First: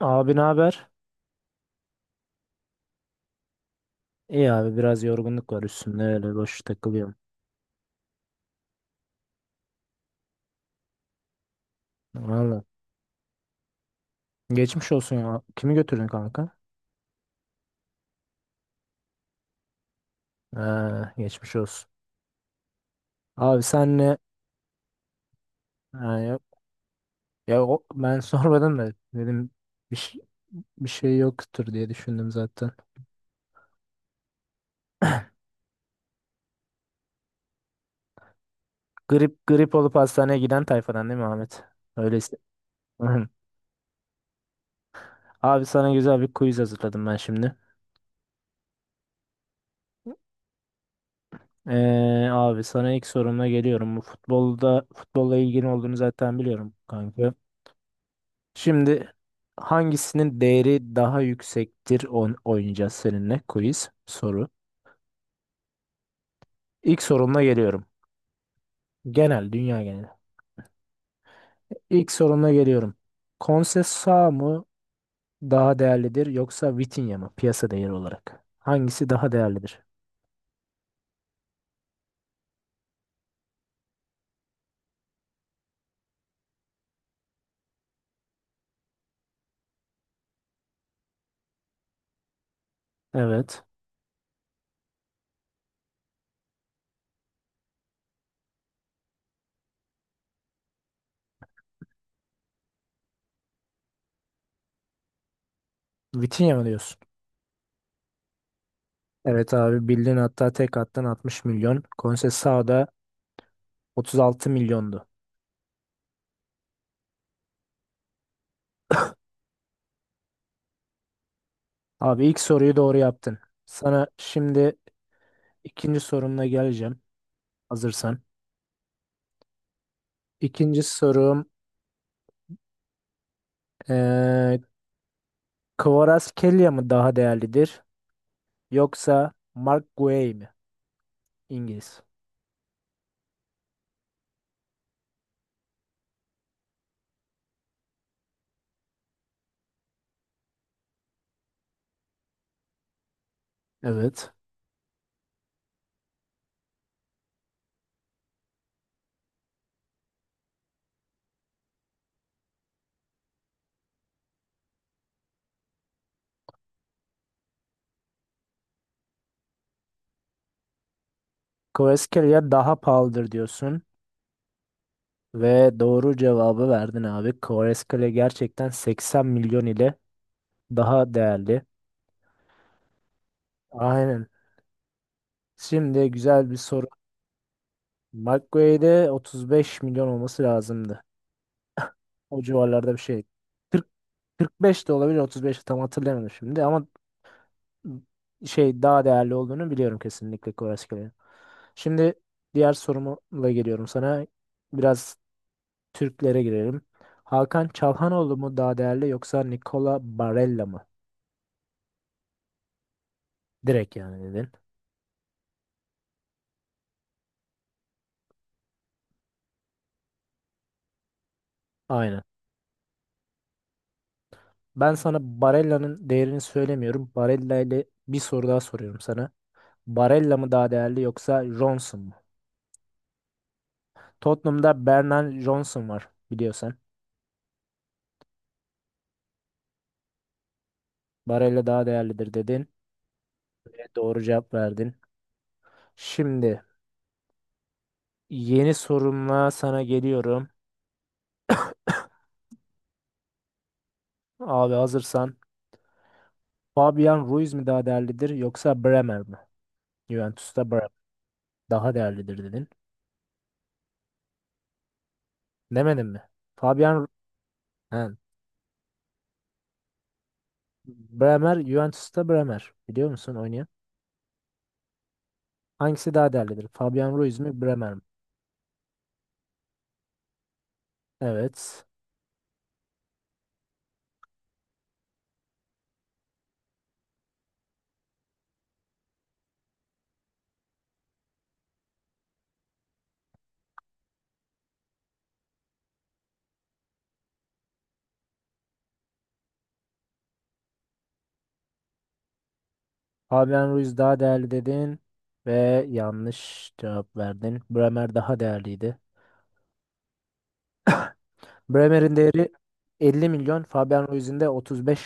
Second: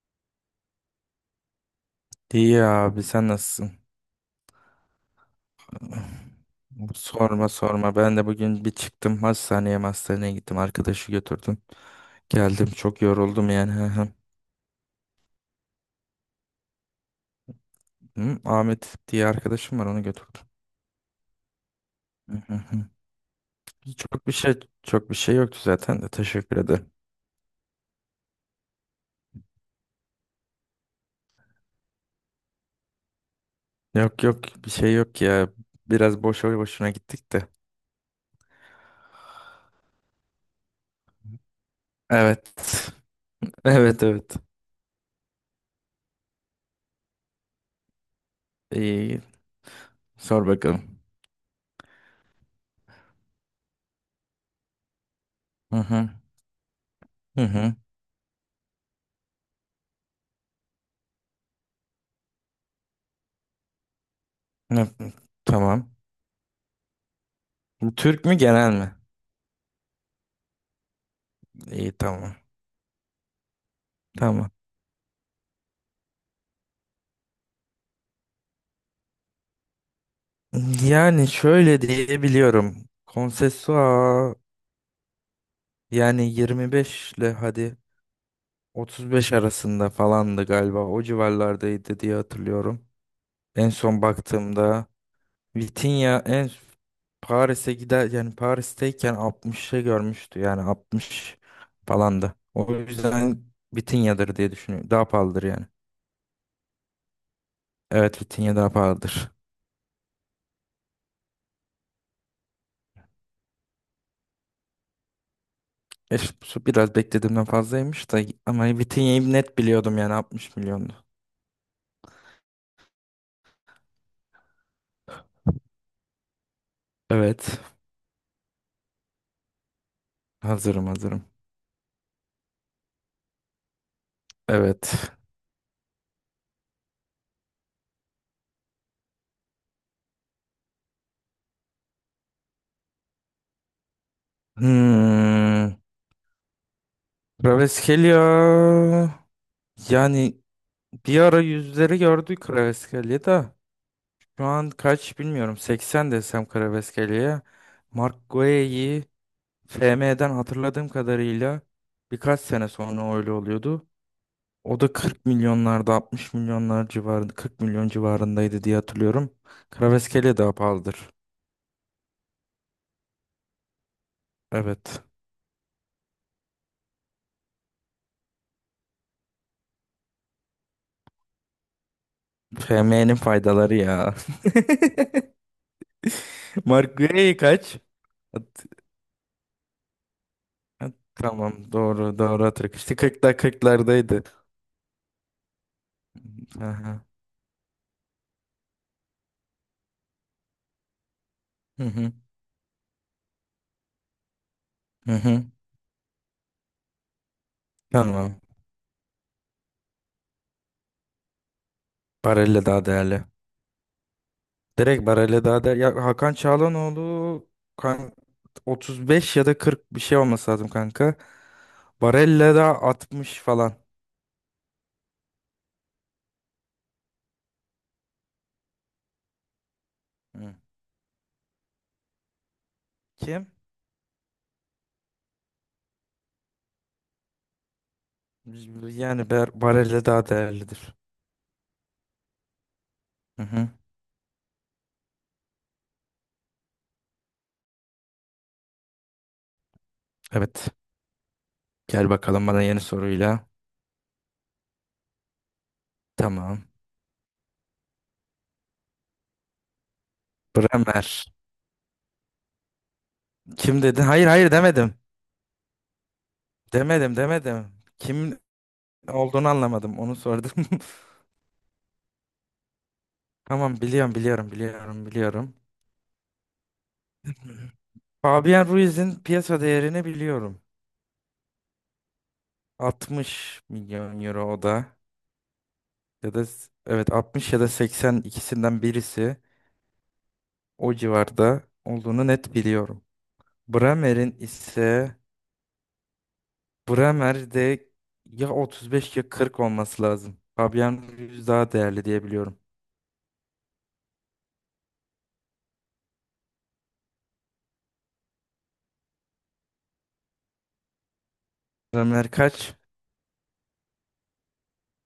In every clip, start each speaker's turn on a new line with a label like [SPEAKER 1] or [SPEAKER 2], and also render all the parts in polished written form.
[SPEAKER 1] Abi ne haber?
[SPEAKER 2] İyi abi sen nasılsın?
[SPEAKER 1] İyi abi biraz yorgunluk var üstümde öyle boş takılıyorum.
[SPEAKER 2] Sorma sorma ben de bugün bir çıktım hastaneye gittim arkadaşı götürdüm.
[SPEAKER 1] Valla.
[SPEAKER 2] Geldim çok yoruldum yani. Hı hı.
[SPEAKER 1] Geçmiş olsun ya. Kimi götürdün kanka?
[SPEAKER 2] Hı, Ahmet diye arkadaşım var onu götürdüm.
[SPEAKER 1] Ee, Geçmiş olsun.
[SPEAKER 2] Hı hı hı.
[SPEAKER 1] Abi senle
[SPEAKER 2] Çok bir şey yoktu zaten de
[SPEAKER 1] ha, ya,
[SPEAKER 2] teşekkür ederim.
[SPEAKER 1] ya o, ben sormadım da dedim bir, şey- bir şey yoktur diye düşündüm zaten.
[SPEAKER 2] Yok yok bir şey yok ya, biraz boşa boşuna gittik de.
[SPEAKER 1] Grip grip olup hastaneye giden tayfadan değil mi Ahmet? Öyleyse.
[SPEAKER 2] Evet. Evet, evet.
[SPEAKER 1] Abi sana güzel bir quiz hazırladım ben şimdi.
[SPEAKER 2] iyi sor bakalım.
[SPEAKER 1] Abi sana ilk sorumla geliyorum. Bu futbolla ilgili
[SPEAKER 2] Hı
[SPEAKER 1] olduğunu
[SPEAKER 2] hı
[SPEAKER 1] zaten biliyorum kanka.
[SPEAKER 2] hı hı.
[SPEAKER 1] Şimdi hangisinin değeri daha yüksektir on oynayacağız seninle quiz soru.
[SPEAKER 2] Hı, tamam.
[SPEAKER 1] İlk sorumla geliyorum.
[SPEAKER 2] Türk mü genel mi?
[SPEAKER 1] Genel, dünya geneli.
[SPEAKER 2] İyi,
[SPEAKER 1] İlk
[SPEAKER 2] tamam.
[SPEAKER 1] sorumla geliyorum. Konsesua
[SPEAKER 2] Tamam.
[SPEAKER 1] mı daha değerlidir yoksa Vitinha mı piyasa değeri olarak? Hangisi daha değerlidir?
[SPEAKER 2] Yani şöyle diyebiliyorum. Konsesua yani 25 ile hadi 35 arasında falandı galiba. O civarlardaydı diye hatırlıyorum.
[SPEAKER 1] Evet.
[SPEAKER 2] En son baktığımda Vitinha Paris'e gider, yani Paris'teyken 60'ı görmüştü. Yani 60 falandı. O yüzden Vitinha'dır diye düşünüyorum. Daha pahalıdır yani.
[SPEAKER 1] Vitinha mı diyorsun?
[SPEAKER 2] Evet, Vitinha daha pahalıdır.
[SPEAKER 1] Evet abi bildin, hatta tek attan 60 milyon. Konsesua da 36 milyondu.
[SPEAKER 2] E, su biraz beklediğimden fazlaymış da, ama Vitinha'yı net biliyordum, yani 60 milyondu.
[SPEAKER 1] Abi ilk soruyu doğru yaptın. Sana şimdi ikinci sorumla geleceğim.
[SPEAKER 2] Evet.
[SPEAKER 1] Hazırsan. İkinci
[SPEAKER 2] Hazırım, hazırım.
[SPEAKER 1] sorum. eee
[SPEAKER 2] Evet.
[SPEAKER 1] Kvaratskhelia mı daha değerlidir? Yoksa Mark Guay mi? İngiliz.
[SPEAKER 2] Hmm. Kraveskelya. Yani bir ara yüzleri gördük Kraveskelya da.
[SPEAKER 1] Evet.
[SPEAKER 2] Şu an kaç bilmiyorum. 80 desem Kraveskelya'ya. Mark Guehi FM'den hatırladığım kadarıyla birkaç sene sonra öyle oluyordu. O da 40 milyonlarda, 60 milyonlar civarında, 40 milyon civarındaydı diye hatırlıyorum. Kraveskelya daha pahalıdır.
[SPEAKER 1] Kvaratskhelia daha pahalıdır diyorsun.
[SPEAKER 2] Evet.
[SPEAKER 1] Ve doğru cevabı verdin abi. Kvaratskhelia gerçekten 80 milyon ile daha değerli.
[SPEAKER 2] FM'nin faydaları ya.
[SPEAKER 1] Aynen. Şimdi güzel bir soru.
[SPEAKER 2] Mark Gray kaç?
[SPEAKER 1] Mark
[SPEAKER 2] At-
[SPEAKER 1] Guay'de 35 milyon olması
[SPEAKER 2] at-
[SPEAKER 1] lazımdı.
[SPEAKER 2] tamam doğru,
[SPEAKER 1] O
[SPEAKER 2] doğru hatırlıyorum.
[SPEAKER 1] civarlarda
[SPEAKER 2] İşte
[SPEAKER 1] bir şey.
[SPEAKER 2] 40'lar
[SPEAKER 1] 40,
[SPEAKER 2] 40'lardaydı.
[SPEAKER 1] 45 de olabilir, 35 de tam hatırlayamadım şimdi ama
[SPEAKER 2] Aha.
[SPEAKER 1] şey daha değerli olduğunu biliyorum kesinlikle, Kvaratskhelia.
[SPEAKER 2] Hı hı.
[SPEAKER 1] Şimdi diğer sorumla geliyorum sana.
[SPEAKER 2] Hı
[SPEAKER 1] Biraz
[SPEAKER 2] hı.
[SPEAKER 1] Türklere girelim. Hakan Çalhanoğlu
[SPEAKER 2] Tamam.
[SPEAKER 1] mu daha değerli yoksa Nicola Barella mı?
[SPEAKER 2] Barella daha değerli.
[SPEAKER 1] Direkt yani dedin.
[SPEAKER 2] Direkt Barella daha değerli. Ya, Hakan Çağlanoğlu kan 35 ya da 40 bir şey olması lazım kanka.
[SPEAKER 1] Aynen.
[SPEAKER 2] Barella da 60 falan.
[SPEAKER 1] Ben sana Barella'nın değerini söylemiyorum. Barella ile bir soru daha soruyorum sana. Barella mı
[SPEAKER 2] Hı.
[SPEAKER 1] daha değerli yoksa Johnson mu?
[SPEAKER 2] Kim?
[SPEAKER 1] Tottenham'da Bernard Johnson var, biliyorsan.
[SPEAKER 2] Yani Barella daha değerlidir.
[SPEAKER 1] Barella daha değerlidir dedin.
[SPEAKER 2] Hı hı.
[SPEAKER 1] Ve doğru cevap verdin. Şimdi yeni sorumla sana geliyorum.
[SPEAKER 2] Evet. Gel bakalım bana yeni soruyla.
[SPEAKER 1] Abi hazırsan.
[SPEAKER 2] Tamam.
[SPEAKER 1] Fabian Ruiz mi daha değerlidir yoksa Bremer mi? Juventus'ta Bremer
[SPEAKER 2] Bremer.
[SPEAKER 1] daha değerlidir dedin.
[SPEAKER 2] Kim dedin? Hayır, hayır demedim.
[SPEAKER 1] Demedin mi? Fabian,
[SPEAKER 2] Demedim, demedim.
[SPEAKER 1] he.
[SPEAKER 2] Kim olduğunu anlamadım. Onu sordum.
[SPEAKER 1] Bremer, Juventus'ta Bremer. Biliyor musun oynayan?
[SPEAKER 2] Tamam, biliyorum, biliyorum, biliyorum, biliyorum.
[SPEAKER 1] Hangisi daha değerlidir? Fabian Ruiz mi Bremer mi?
[SPEAKER 2] Fabian Ruiz'in piyasa değerini biliyorum.
[SPEAKER 1] Evet.
[SPEAKER 2] 60 milyon euro o da. Ya da evet 60 ya da 80, ikisinden birisi o civarda olduğunu net biliyorum. Bremer'in ise Bremer'de ya 35 ya 40 olması lazım. Fabian Ruiz daha değerli diye biliyorum.
[SPEAKER 1] Fabian Ruiz daha değerli dedin ve yanlış cevap verdin. Bremer daha değerliydi. Bremer'in
[SPEAKER 2] Bremer
[SPEAKER 1] değeri
[SPEAKER 2] kaç?
[SPEAKER 1] 50 milyon. Fabian Ruiz'in de 35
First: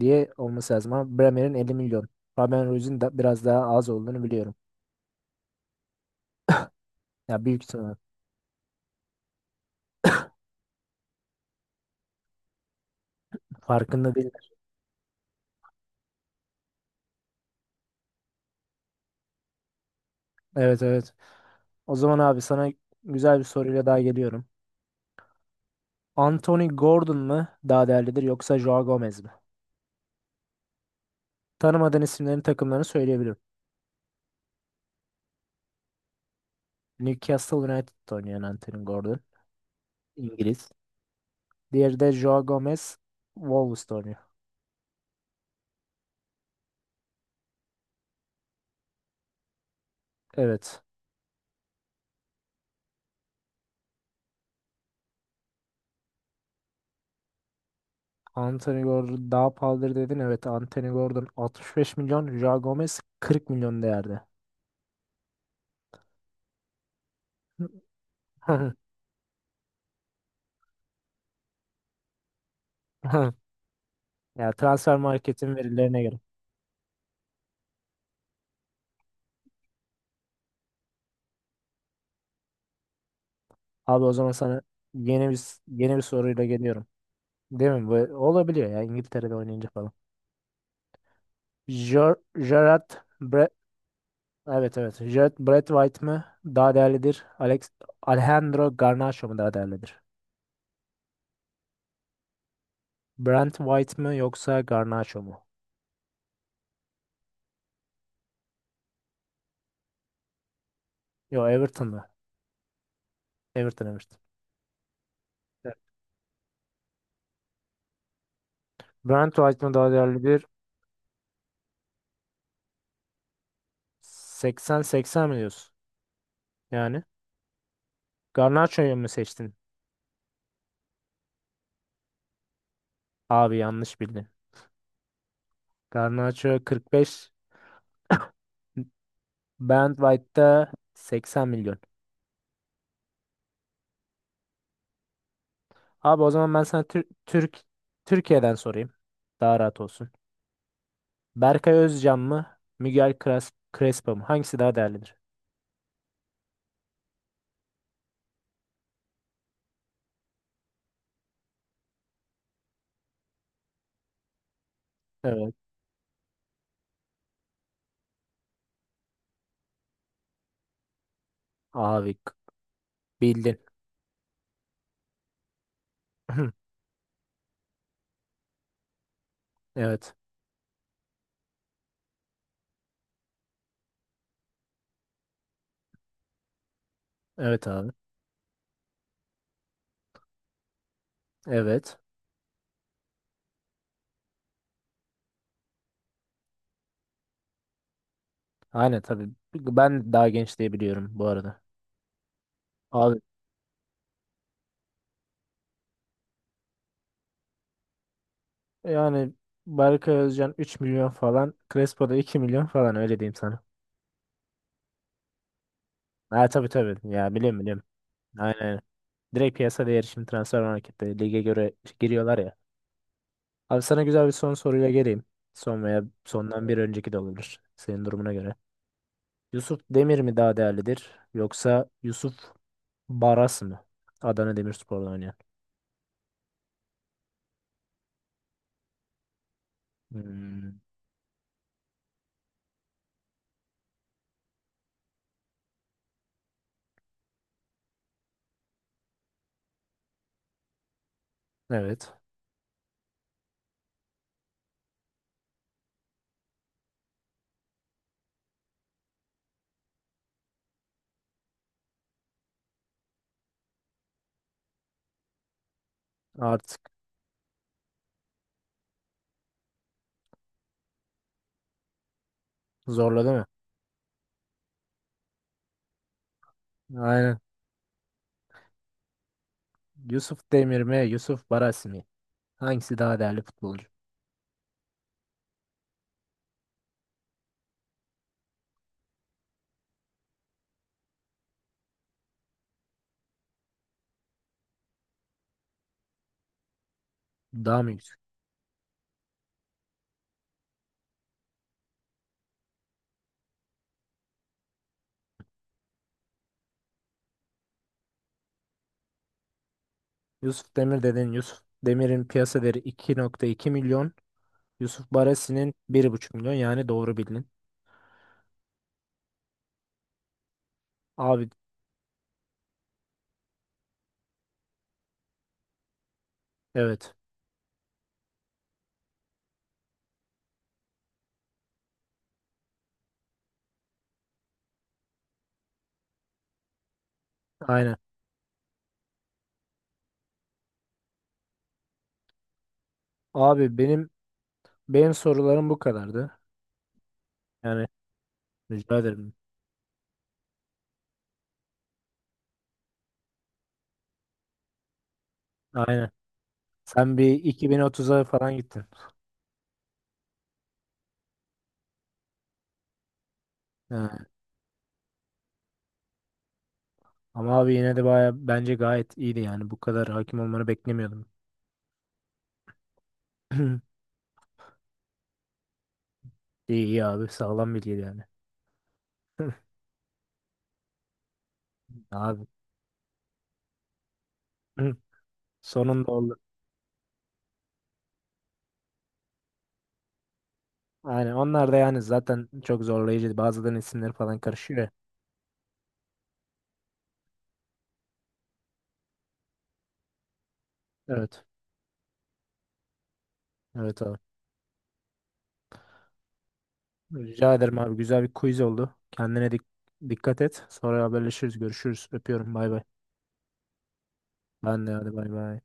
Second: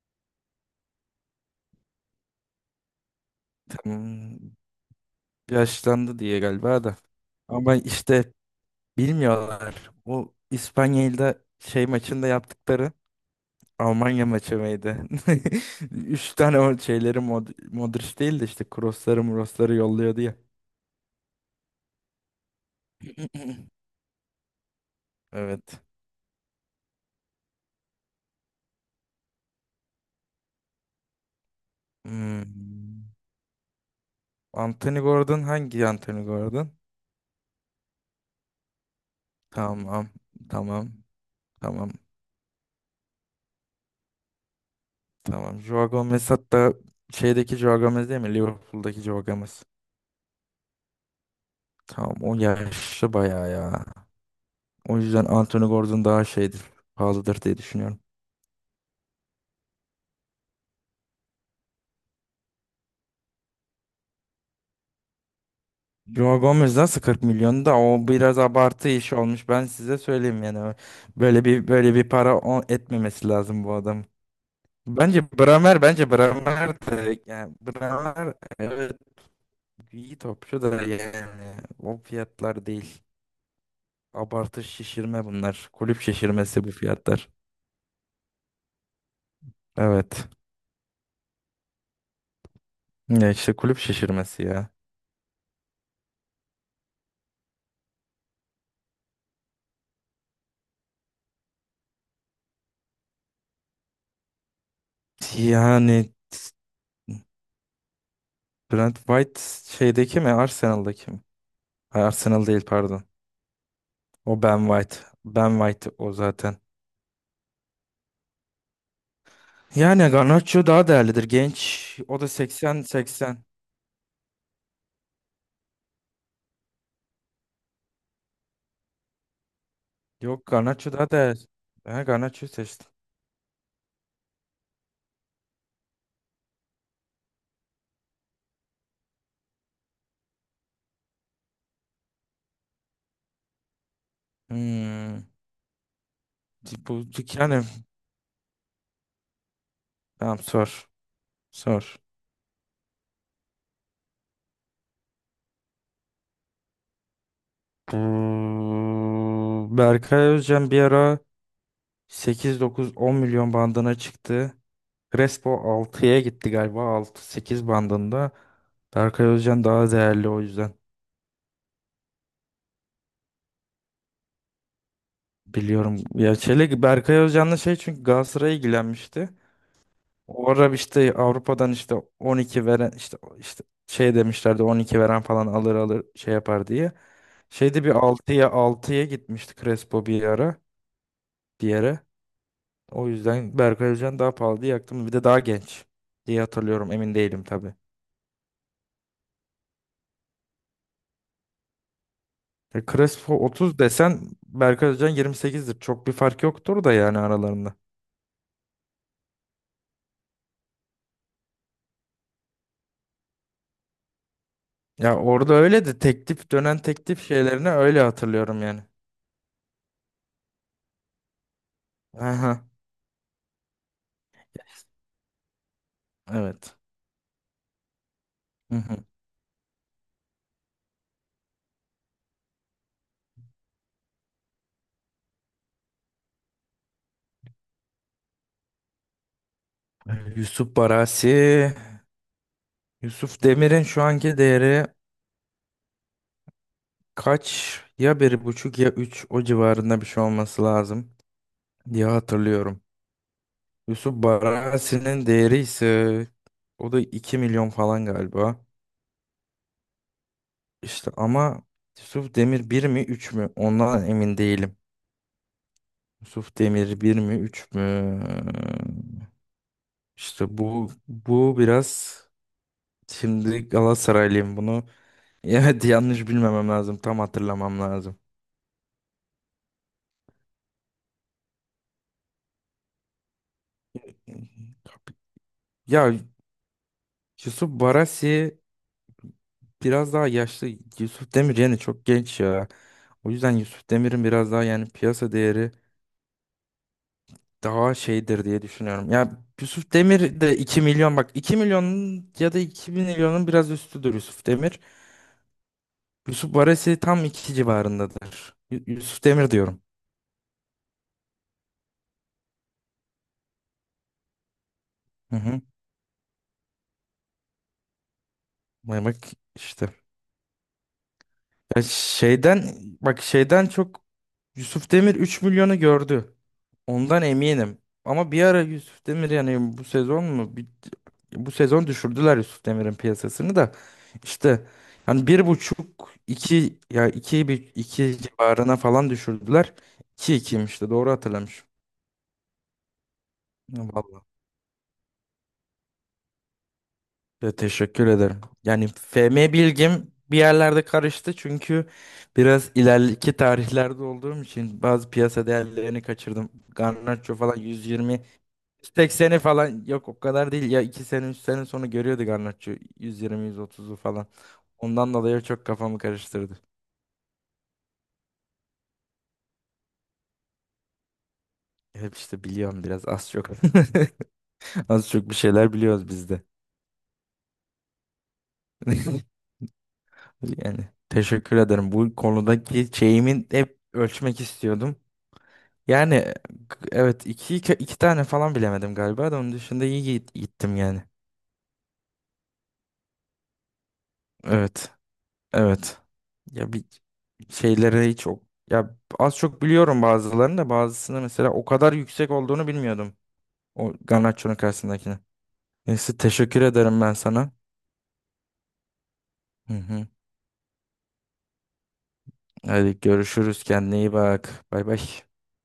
[SPEAKER 1] diye olması lazım ama Bremer'in 50 milyon. Fabian Ruiz'in de biraz daha az olduğunu biliyorum.
[SPEAKER 2] Tamam. Yaşlandı diye galiba da.
[SPEAKER 1] Ya büyük
[SPEAKER 2] Ama
[SPEAKER 1] ihtimal.
[SPEAKER 2] işte bilmiyorlar. O İspanya'da şey maçında yaptıkları,
[SPEAKER 1] Farkında
[SPEAKER 2] Almanya
[SPEAKER 1] değil.
[SPEAKER 2] maçı mıydı? Üç tane o şeyleri Modric değil de işte crossları murosları yolluyordu ya.
[SPEAKER 1] Evet evet. O zaman abi sana güzel bir soruyla daha geliyorum.
[SPEAKER 2] Evet.
[SPEAKER 1] Anthony Gordon mu daha değerlidir yoksa Joao Gomez mi? Tanımadığın isimlerin takımlarını
[SPEAKER 2] Hmm.
[SPEAKER 1] söyleyebilirim.
[SPEAKER 2] Anthony Gordon, hangi Anthony Gordon?
[SPEAKER 1] Newcastle United'da oynayan Anthony Gordon.
[SPEAKER 2] Tamam.
[SPEAKER 1] İngiliz.
[SPEAKER 2] Tamam. Tamam.
[SPEAKER 1] Diğeri de Joao Gomez. Wolves'ta oynuyor.
[SPEAKER 2] Tamam. Joao Gomez, hatta şeydeki Joao Gomez değil mi? Liverpool'daki Joao Gomez.
[SPEAKER 1] Evet.
[SPEAKER 2] Tamam, o yaşlı bayağı ya. O yüzden Anthony Gordon daha şeydir. Pahalıdır diye düşünüyorum.
[SPEAKER 1] Anthony Gordon daha pahalıdır dedin. Evet, Anthony Gordon 65 milyon. Joao Gomez 40 milyon değerde.
[SPEAKER 2] Joe Gomez nasıl 40 milyon da, o biraz abartı iş olmuş. Ben size söyleyeyim yani. Böyle bir para etmemesi lazım bu adam.
[SPEAKER 1] Ya transfer marketin verilerine
[SPEAKER 2] Bence
[SPEAKER 1] göre.
[SPEAKER 2] Bramer de, yani Bramer evet, iyi topçu da, yani o fiyatlar değil.
[SPEAKER 1] Abi o zaman sana
[SPEAKER 2] Abartı şişirme
[SPEAKER 1] yeni bir
[SPEAKER 2] bunlar.
[SPEAKER 1] yeni
[SPEAKER 2] Kulüp
[SPEAKER 1] bir soruyla
[SPEAKER 2] şişirmesi bu
[SPEAKER 1] geliyorum.
[SPEAKER 2] fiyatlar.
[SPEAKER 1] Değil mi? Bu olabiliyor ya İngiltere'de oynayınca falan.
[SPEAKER 2] Evet.
[SPEAKER 1] Ger Gerard
[SPEAKER 2] Ya
[SPEAKER 1] Bre
[SPEAKER 2] işte, kulüp şişirmesi ya.
[SPEAKER 1] Evet evet. Gerard Brett White mı daha değerlidir? Alejandro Garnacho mu daha değerlidir? Brent White mı yoksa Garnacho mu?
[SPEAKER 2] Yani Brent White şeydeki mi, Arsenal'daki mi?
[SPEAKER 1] Yo, Everton mu?
[SPEAKER 2] Ay, Arsenal değil, pardon.
[SPEAKER 1] Everton Everton.
[SPEAKER 2] O Ben White. Ben
[SPEAKER 1] Evet.
[SPEAKER 2] White o zaten.
[SPEAKER 1] Brent White mı daha
[SPEAKER 2] Yani
[SPEAKER 1] değerlidir?
[SPEAKER 2] Garnacho daha değerlidir. Genç. O da 80-80.
[SPEAKER 1] 80-80 mi diyorsun? Yani Garnaço'yu mu seçtin?
[SPEAKER 2] Yok, Garnacho daha değerli. Ben Garnacho'yu seçtim.
[SPEAKER 1] Abi yanlış bildin. Garnaço 45, Brand White'da 80 milyon.
[SPEAKER 2] Hmm.
[SPEAKER 1] Abi o zaman ben sana
[SPEAKER 2] Bu, yani
[SPEAKER 1] Türkiye'den sorayım. Daha rahat olsun.
[SPEAKER 2] tamam, sor.
[SPEAKER 1] Berkay
[SPEAKER 2] Sor.
[SPEAKER 1] Özcan mı? Miguel Cres- Crespo mu? Hangisi daha değerlidir?
[SPEAKER 2] Berkay Özcan bir ara 8-9-10 milyon bandına çıktı. Crespo
[SPEAKER 1] Evet.
[SPEAKER 2] altıya gitti galiba. 6 sekiz bandında. Berkay Özcan daha değerli o yüzden.
[SPEAKER 1] Abi bildin.
[SPEAKER 2] Biliyorum. Ya, Çelik Berkay Özcan'la şey, çünkü Galatasaray'a ilgilenmişti.
[SPEAKER 1] Evet.
[SPEAKER 2] O ara işte Avrupa'dan işte 12 veren işte şey demişlerdi, 12 veren falan alır, alır şey yapar diye.
[SPEAKER 1] Evet
[SPEAKER 2] Şeyde bir
[SPEAKER 1] abi.
[SPEAKER 2] altıya gitmişti Crespo bir ara bir
[SPEAKER 1] Evet.
[SPEAKER 2] yere. O yüzden Berkay Özcan daha pahalı diye yaktım. Bir de daha genç diye hatırlıyorum. Emin değilim tabii.
[SPEAKER 1] Aynen tabii. Ben daha genç diye biliyorum bu arada.
[SPEAKER 2] Ya,
[SPEAKER 1] Abi,
[SPEAKER 2] Crespo 30 desen Berkay Özcan 28'dir. Çok bir fark yoktur da yani aralarında.
[SPEAKER 1] yani Berkay Özcan 3 milyon falan. Crespo'da 2 milyon falan, öyle diyeyim sana.
[SPEAKER 2] Ya orada öyle de,
[SPEAKER 1] Ha
[SPEAKER 2] teklif
[SPEAKER 1] tabii
[SPEAKER 2] dönen
[SPEAKER 1] tabii.
[SPEAKER 2] teklif
[SPEAKER 1] Ya biliyorum
[SPEAKER 2] şeylerini
[SPEAKER 1] biliyorum.
[SPEAKER 2] öyle
[SPEAKER 1] Aynen,
[SPEAKER 2] hatırlıyorum
[SPEAKER 1] aynen.
[SPEAKER 2] yani.
[SPEAKER 1] Direkt piyasa değeri şimdi transfer markette lige göre giriyorlar ya.
[SPEAKER 2] Aha,
[SPEAKER 1] Abi sana güzel bir son soruyla geleyim. Son veya sondan
[SPEAKER 2] evet.
[SPEAKER 1] bir önceki de olabilir. Senin durumuna göre.
[SPEAKER 2] Hı hı.
[SPEAKER 1] Yusuf Demir mi daha değerlidir? Yoksa Yusuf Baras mı? Adana Demirspor'da oynayan.
[SPEAKER 2] Yusuf
[SPEAKER 1] Hmm,
[SPEAKER 2] Barasi. Yusuf Demir'in şu anki değeri kaç? Ya 1,5 ya üç, o civarında bir şey olması lazım diye
[SPEAKER 1] evet.
[SPEAKER 2] hatırlıyorum. Yusuf Barasi'nin değeri ise o da 2 milyon falan galiba. İşte ama Yusuf Demir bir mi 3 mü? Ondan emin değilim. Yusuf
[SPEAKER 1] Artık
[SPEAKER 2] Demir bir mi 3 mü? İşte bu biraz,
[SPEAKER 1] zorladı mı?
[SPEAKER 2] şimdi Galatasaraylıyım bunu. Evet, yanlış bilmemem lazım. Tam
[SPEAKER 1] Aynen.
[SPEAKER 2] hatırlamam lazım.
[SPEAKER 1] Yusuf Demir mi? Yusuf Baras mı? Hangisi daha değerli futbolcu?
[SPEAKER 2] Ya, Yusuf Barasi biraz daha yaşlı. Yusuf Demir yani çok genç ya. O yüzden Yusuf Demir'in biraz daha yani piyasa değeri
[SPEAKER 1] Daha mı
[SPEAKER 2] daha
[SPEAKER 1] yüksek?
[SPEAKER 2] şeydir diye düşünüyorum. Ya, Yusuf Demir de 2 milyon, bak, 2 milyonun ya da 2 milyonun biraz üstüdür Yusuf Demir. Yusuf Barasi tam 2 civarındadır. Yusuf Demir diyorum.
[SPEAKER 1] Yusuf Demir dedin. Yusuf Demir'in piyasa değeri 2,2 milyon. Yusuf
[SPEAKER 2] Hı hı.
[SPEAKER 1] Baresi'nin bir buçuk milyon. Yani doğru bildin.
[SPEAKER 2] Vay, bak işte.
[SPEAKER 1] Abi
[SPEAKER 2] Ya şeyden, bak şeyden çok Yusuf Demir 3 milyonu gördü.
[SPEAKER 1] evet.
[SPEAKER 2] Ondan eminim. Ama bir ara Yusuf Demir, yani bu sezon mu? Bu sezon düşürdüler Yusuf Demir'in piyasasını da. İşte hani bir buçuk, iki, ya iki, bir
[SPEAKER 1] Aynen.
[SPEAKER 2] iki civarına falan düşürdüler. 2 ikiymiş de, doğru hatırlamışım.
[SPEAKER 1] Abi
[SPEAKER 2] Ya,
[SPEAKER 1] benim
[SPEAKER 2] vallahi.
[SPEAKER 1] benim sorularım bu kadardı.
[SPEAKER 2] Ya
[SPEAKER 1] Yani
[SPEAKER 2] teşekkür ederim. Yani
[SPEAKER 1] rica ederim.
[SPEAKER 2] FM bilgim bir yerlerde karıştı, çünkü biraz ileriki tarihlerde olduğum için bazı piyasa değerlerini
[SPEAKER 1] Aynen.
[SPEAKER 2] kaçırdım.
[SPEAKER 1] Sen bir
[SPEAKER 2] Garnacho falan 120
[SPEAKER 1] 2030'a falan gittin.
[SPEAKER 2] 180'i falan yok, o kadar değil ya, 2 sene 3 sene sonra görüyordu Garnaccio, 120-130'u
[SPEAKER 1] Yani,
[SPEAKER 2] falan. Ondan dolayı çok kafamı karıştırdı.
[SPEAKER 1] ama abi yine de baya bence gayet iyiydi yani. Bu kadar hakim olmanı beklemiyordum.
[SPEAKER 2] Hep işte biliyorum, biraz az çok. Az çok bir şeyler biliyoruz biz de.
[SPEAKER 1] İyi iyi abi. Sağlam bilgiydi yani.
[SPEAKER 2] Yani teşekkür ederim. Bu
[SPEAKER 1] Abi.
[SPEAKER 2] konudaki şeyimin hep ölçmek istiyordum.
[SPEAKER 1] Sonunda
[SPEAKER 2] Yani
[SPEAKER 1] oldu.
[SPEAKER 2] evet, iki tane falan bilemedim galiba da, onun dışında iyi gittim yani.
[SPEAKER 1] Aynen. Onlar da yani zaten çok zorlayıcıydı. Bazılarının isimleri falan karışıyor ya.
[SPEAKER 2] Evet. Evet. Ya bir şeylere hiç o ya, az çok biliyorum bazılarını da, bazısını
[SPEAKER 1] Evet.
[SPEAKER 2] mesela o kadar yüksek olduğunu bilmiyordum. O
[SPEAKER 1] Evet abi.
[SPEAKER 2] Garnaccio'nun karşısındakini. Neyse teşekkür ederim ben sana.
[SPEAKER 1] Rica ederim abi. Güzel bir quiz oldu. Kendine
[SPEAKER 2] Hı hı.
[SPEAKER 1] dikkat et. Sonra haberleşiriz. Görüşürüz. Öpüyorum. Bay bay.
[SPEAKER 2] Hadi görüşürüz, kendine iyi bak.
[SPEAKER 1] Ben
[SPEAKER 2] Bay
[SPEAKER 1] de
[SPEAKER 2] bay.
[SPEAKER 1] hadi bay bay.